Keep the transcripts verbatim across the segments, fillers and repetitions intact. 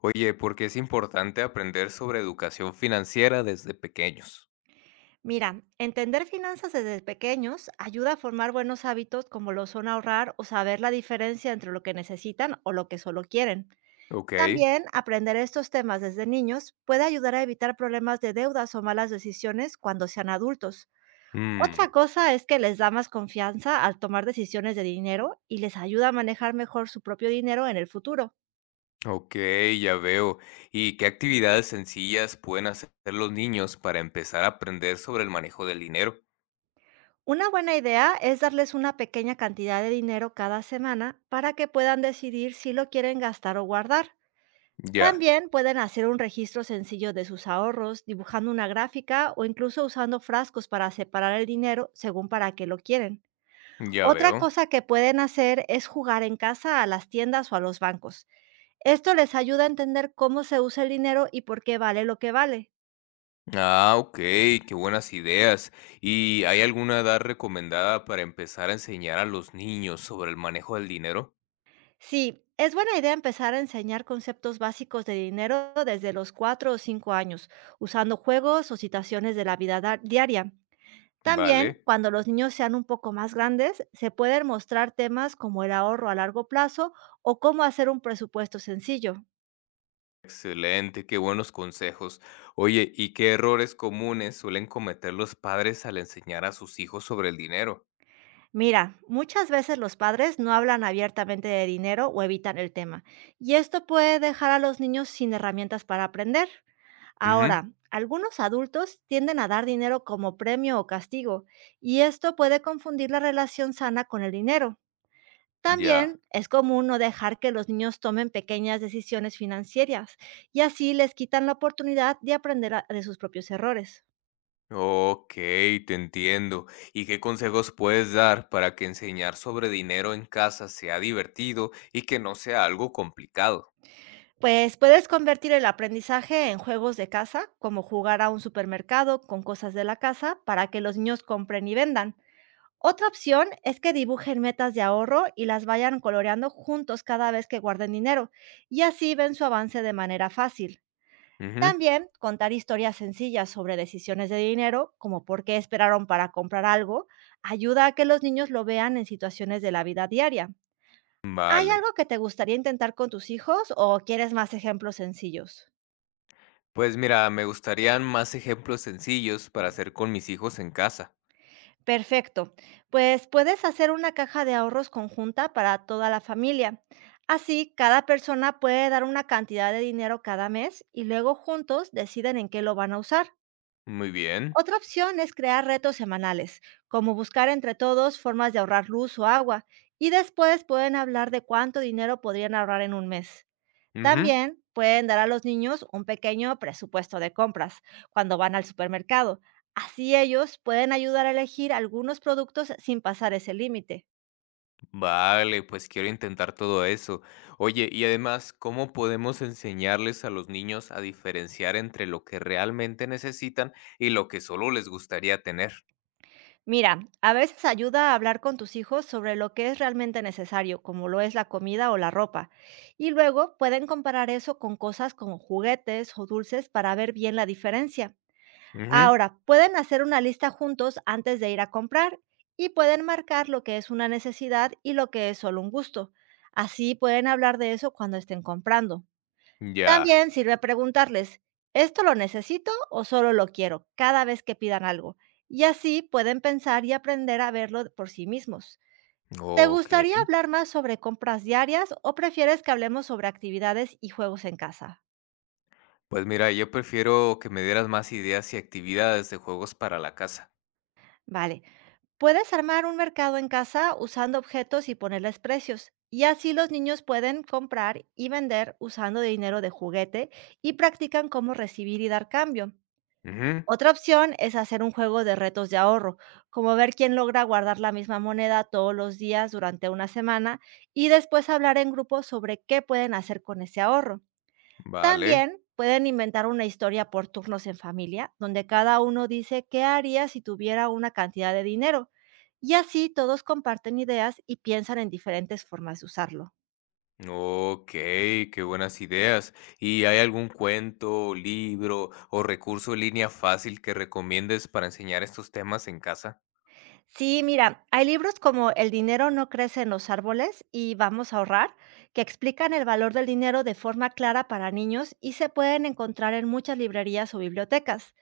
Oye, ¿por qué es importante aprender sobre educación financiera desde pequeños? Mira, entender finanzas desde pequeños ayuda a formar buenos hábitos como lo son ahorrar o saber la diferencia entre lo que necesitan o lo que solo quieren. Ok. También aprender estos temas desde niños puede ayudar a evitar problemas de deudas o malas decisiones cuando sean adultos. Mm, Otra cosa es que les da más confianza al tomar decisiones de dinero y les ayuda a manejar mejor su propio dinero en el futuro. ok, ya veo. ¿Y qué actividades sencillas pueden hacer los niños para empezar a aprender sobre el manejo del dinero? Una buena idea es darles una pequeña cantidad de dinero cada semana para que puedan decidir si lo quieren gastar o guardar. Ya, También pueden hacer un registro sencillo de sus ahorros, dibujando una gráfica o incluso usando frascos para separar el dinero según para qué lo quieren. ya Otra veo. cosa que pueden hacer es jugar en casa a las tiendas o a los bancos. Esto les ayuda a entender cómo se usa el dinero y por qué vale lo que vale. Ah, ok, qué buenas ideas. ¿Y hay alguna edad recomendada para empezar a enseñar a los niños sobre el manejo del dinero? Sí, es buena idea empezar a enseñar conceptos básicos de dinero desde los cuatro o cinco años, usando juegos o citaciones de la vida da- diaria. También, Vale. cuando los niños sean un poco más grandes, se pueden mostrar temas como el ahorro a largo plazo o cómo hacer un presupuesto sencillo. Excelente, qué buenos consejos. Oye, ¿y qué errores comunes suelen cometer los padres al enseñar a sus hijos sobre el dinero? Mira, muchas veces los padres no hablan abiertamente de dinero o evitan el tema, y esto puede dejar a los niños sin herramientas para aprender. Ujú, Ahora, algunos adultos tienden a dar dinero como premio o castigo, y esto puede confundir la relación sana con el dinero. ya. También es común no dejar que los niños tomen pequeñas decisiones financieras y así les quitan la oportunidad de aprender a- de sus propios errores. Ok, te entiendo. ¿Y qué consejos puedes dar para que enseñar sobre dinero en casa sea divertido y que no sea algo complicado? Pues puedes convertir el aprendizaje en juegos de casa, como jugar a un supermercado con cosas de la casa para que los niños compren y vendan. Otra opción es que dibujen metas de ahorro y las vayan coloreando juntos cada vez que guarden dinero, y así ven su avance de manera fácil. Ujú, También contar historias sencillas sobre decisiones de dinero, como por qué esperaron para comprar algo, ayuda a que los niños lo vean en situaciones de la vida diaria. ¿Hay vale. algo que te gustaría intentar con tus hijos o quieres más ejemplos sencillos? Pues mira, me gustarían más ejemplos sencillos para hacer con mis hijos en casa. Perfecto. Pues puedes hacer una caja de ahorros conjunta para toda la familia. Así, cada persona puede dar una cantidad de dinero cada mes y luego juntos deciden en qué lo van a usar. Muy bien. Otra opción es crear retos semanales, como buscar entre todos formas de ahorrar luz o agua, y después pueden hablar de cuánto dinero podrían ahorrar en un mes. Ujú. También pueden dar a los niños un pequeño presupuesto de compras cuando van al supermercado. Así ellos pueden ayudar a elegir algunos productos sin pasar ese límite. Vale, pues quiero intentar todo eso. Oye, y además, ¿cómo podemos enseñarles a los niños a diferenciar entre lo que realmente necesitan y lo que solo les gustaría tener? Mira, a veces ayuda a hablar con tus hijos sobre lo que es realmente necesario, como lo es la comida o la ropa, y luego pueden comparar eso con cosas como juguetes o dulces para ver bien la diferencia. Ujú, Ahora, pueden hacer una lista juntos antes de ir a comprar y pueden marcar lo que es una necesidad y lo que es solo un gusto. Así pueden hablar de eso cuando estén comprando. ya, También sirve preguntarles, ¿esto lo necesito o solo lo quiero? Cada vez que pidan algo. Y así pueden pensar y aprender a verlo por sí mismos. ¿Te ok. gustaría hablar más sobre compras diarias o prefieres que hablemos sobre actividades y juegos en casa? Pues mira, yo prefiero que me dieras más ideas y actividades de juegos para la casa. Vale, puedes armar un mercado en casa usando objetos y ponerles precios. Y así los niños pueden comprar y vender usando dinero de juguete y practican cómo recibir y dar cambio. Ujú, Otra opción es hacer un juego de retos de ahorro, como ver quién logra guardar la misma moneda todos los días durante una semana y después hablar en grupo sobre qué pueden hacer con ese ahorro. vale. También pueden inventar una historia por turnos en familia, donde cada uno dice qué haría si tuviera una cantidad de dinero. Y así todos comparten ideas y piensan en diferentes formas de usarlo. Ok, qué buenas ideas. ¿Y hay algún cuento, libro o recurso en línea fácil que recomiendes para enseñar estos temas en casa? Sí, mira, hay libros como El dinero no crece en los árboles y Vamos a ahorrar, que explican el valor del dinero de forma clara para niños y se pueden encontrar en muchas librerías o bibliotecas.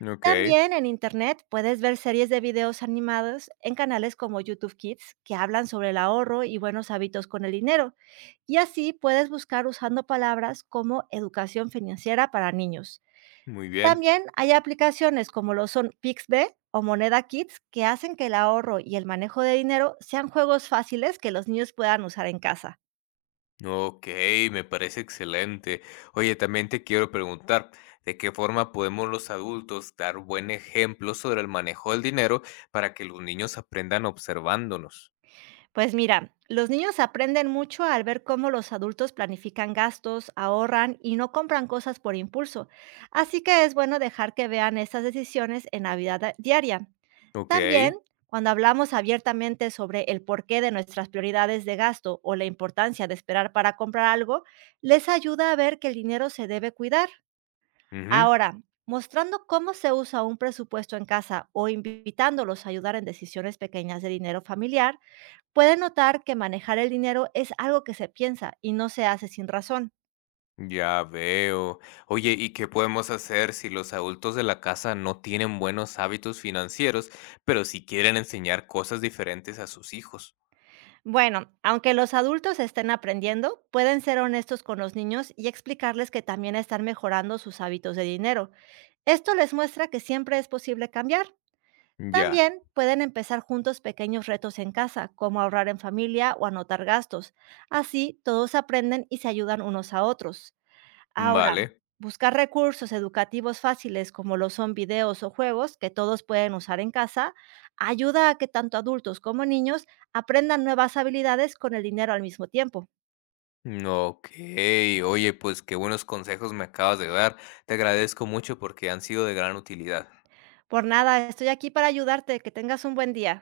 Okey, También en Internet puedes ver series de videos animados en canales como YouTube Kids que hablan sobre el ahorro y buenos hábitos con el dinero. Y así puedes buscar usando palabras como educación financiera para niños. muy bien. También hay aplicaciones como lo son Pixbe o Moneda Kids que hacen que el ahorro y el manejo de dinero sean juegos fáciles que los niños puedan usar en casa. Okey, me parece excelente. Oye, también te quiero preguntar, ¿de qué forma podemos los adultos dar buen ejemplo sobre el manejo del dinero para que los niños aprendan observándonos? Pues mira, los niños aprenden mucho al ver cómo los adultos planifican gastos, ahorran y no compran cosas por impulso. Así que es bueno dejar que vean estas decisiones en la vida da- diaria. Okey, También, cuando hablamos abiertamente sobre el porqué de nuestras prioridades de gasto o la importancia de esperar para comprar algo, les ayuda a ver que el dinero se debe cuidar. ujú, Ahora, mostrando cómo se usa un presupuesto en casa o invitándolos a ayudar en decisiones pequeñas de dinero familiar, puede notar que manejar el dinero es algo que se piensa y no se hace sin razón. ya veo. Oye, ¿y qué podemos hacer si los adultos de la casa no tienen buenos hábitos financieros, pero sí quieren enseñar cosas diferentes a sus hijos? Bueno, aunque los adultos estén aprendiendo, pueden ser honestos con los niños y explicarles que también están mejorando sus hábitos de dinero. Esto les muestra que siempre es posible cambiar. Ya, También pueden empezar juntos pequeños retos en casa, como ahorrar en familia o anotar gastos. Así todos aprenden y se ayudan unos a otros. Ahora, vale. buscar recursos educativos fáciles como lo son videos o juegos que todos pueden usar en casa ayuda a que tanto adultos como niños aprendan nuevas habilidades con el dinero al mismo tiempo. Okey. Oye, pues qué buenos consejos me acabas de dar. Te agradezco mucho porque han sido de gran utilidad. Por nada, estoy aquí para ayudarte. Que tengas un buen día.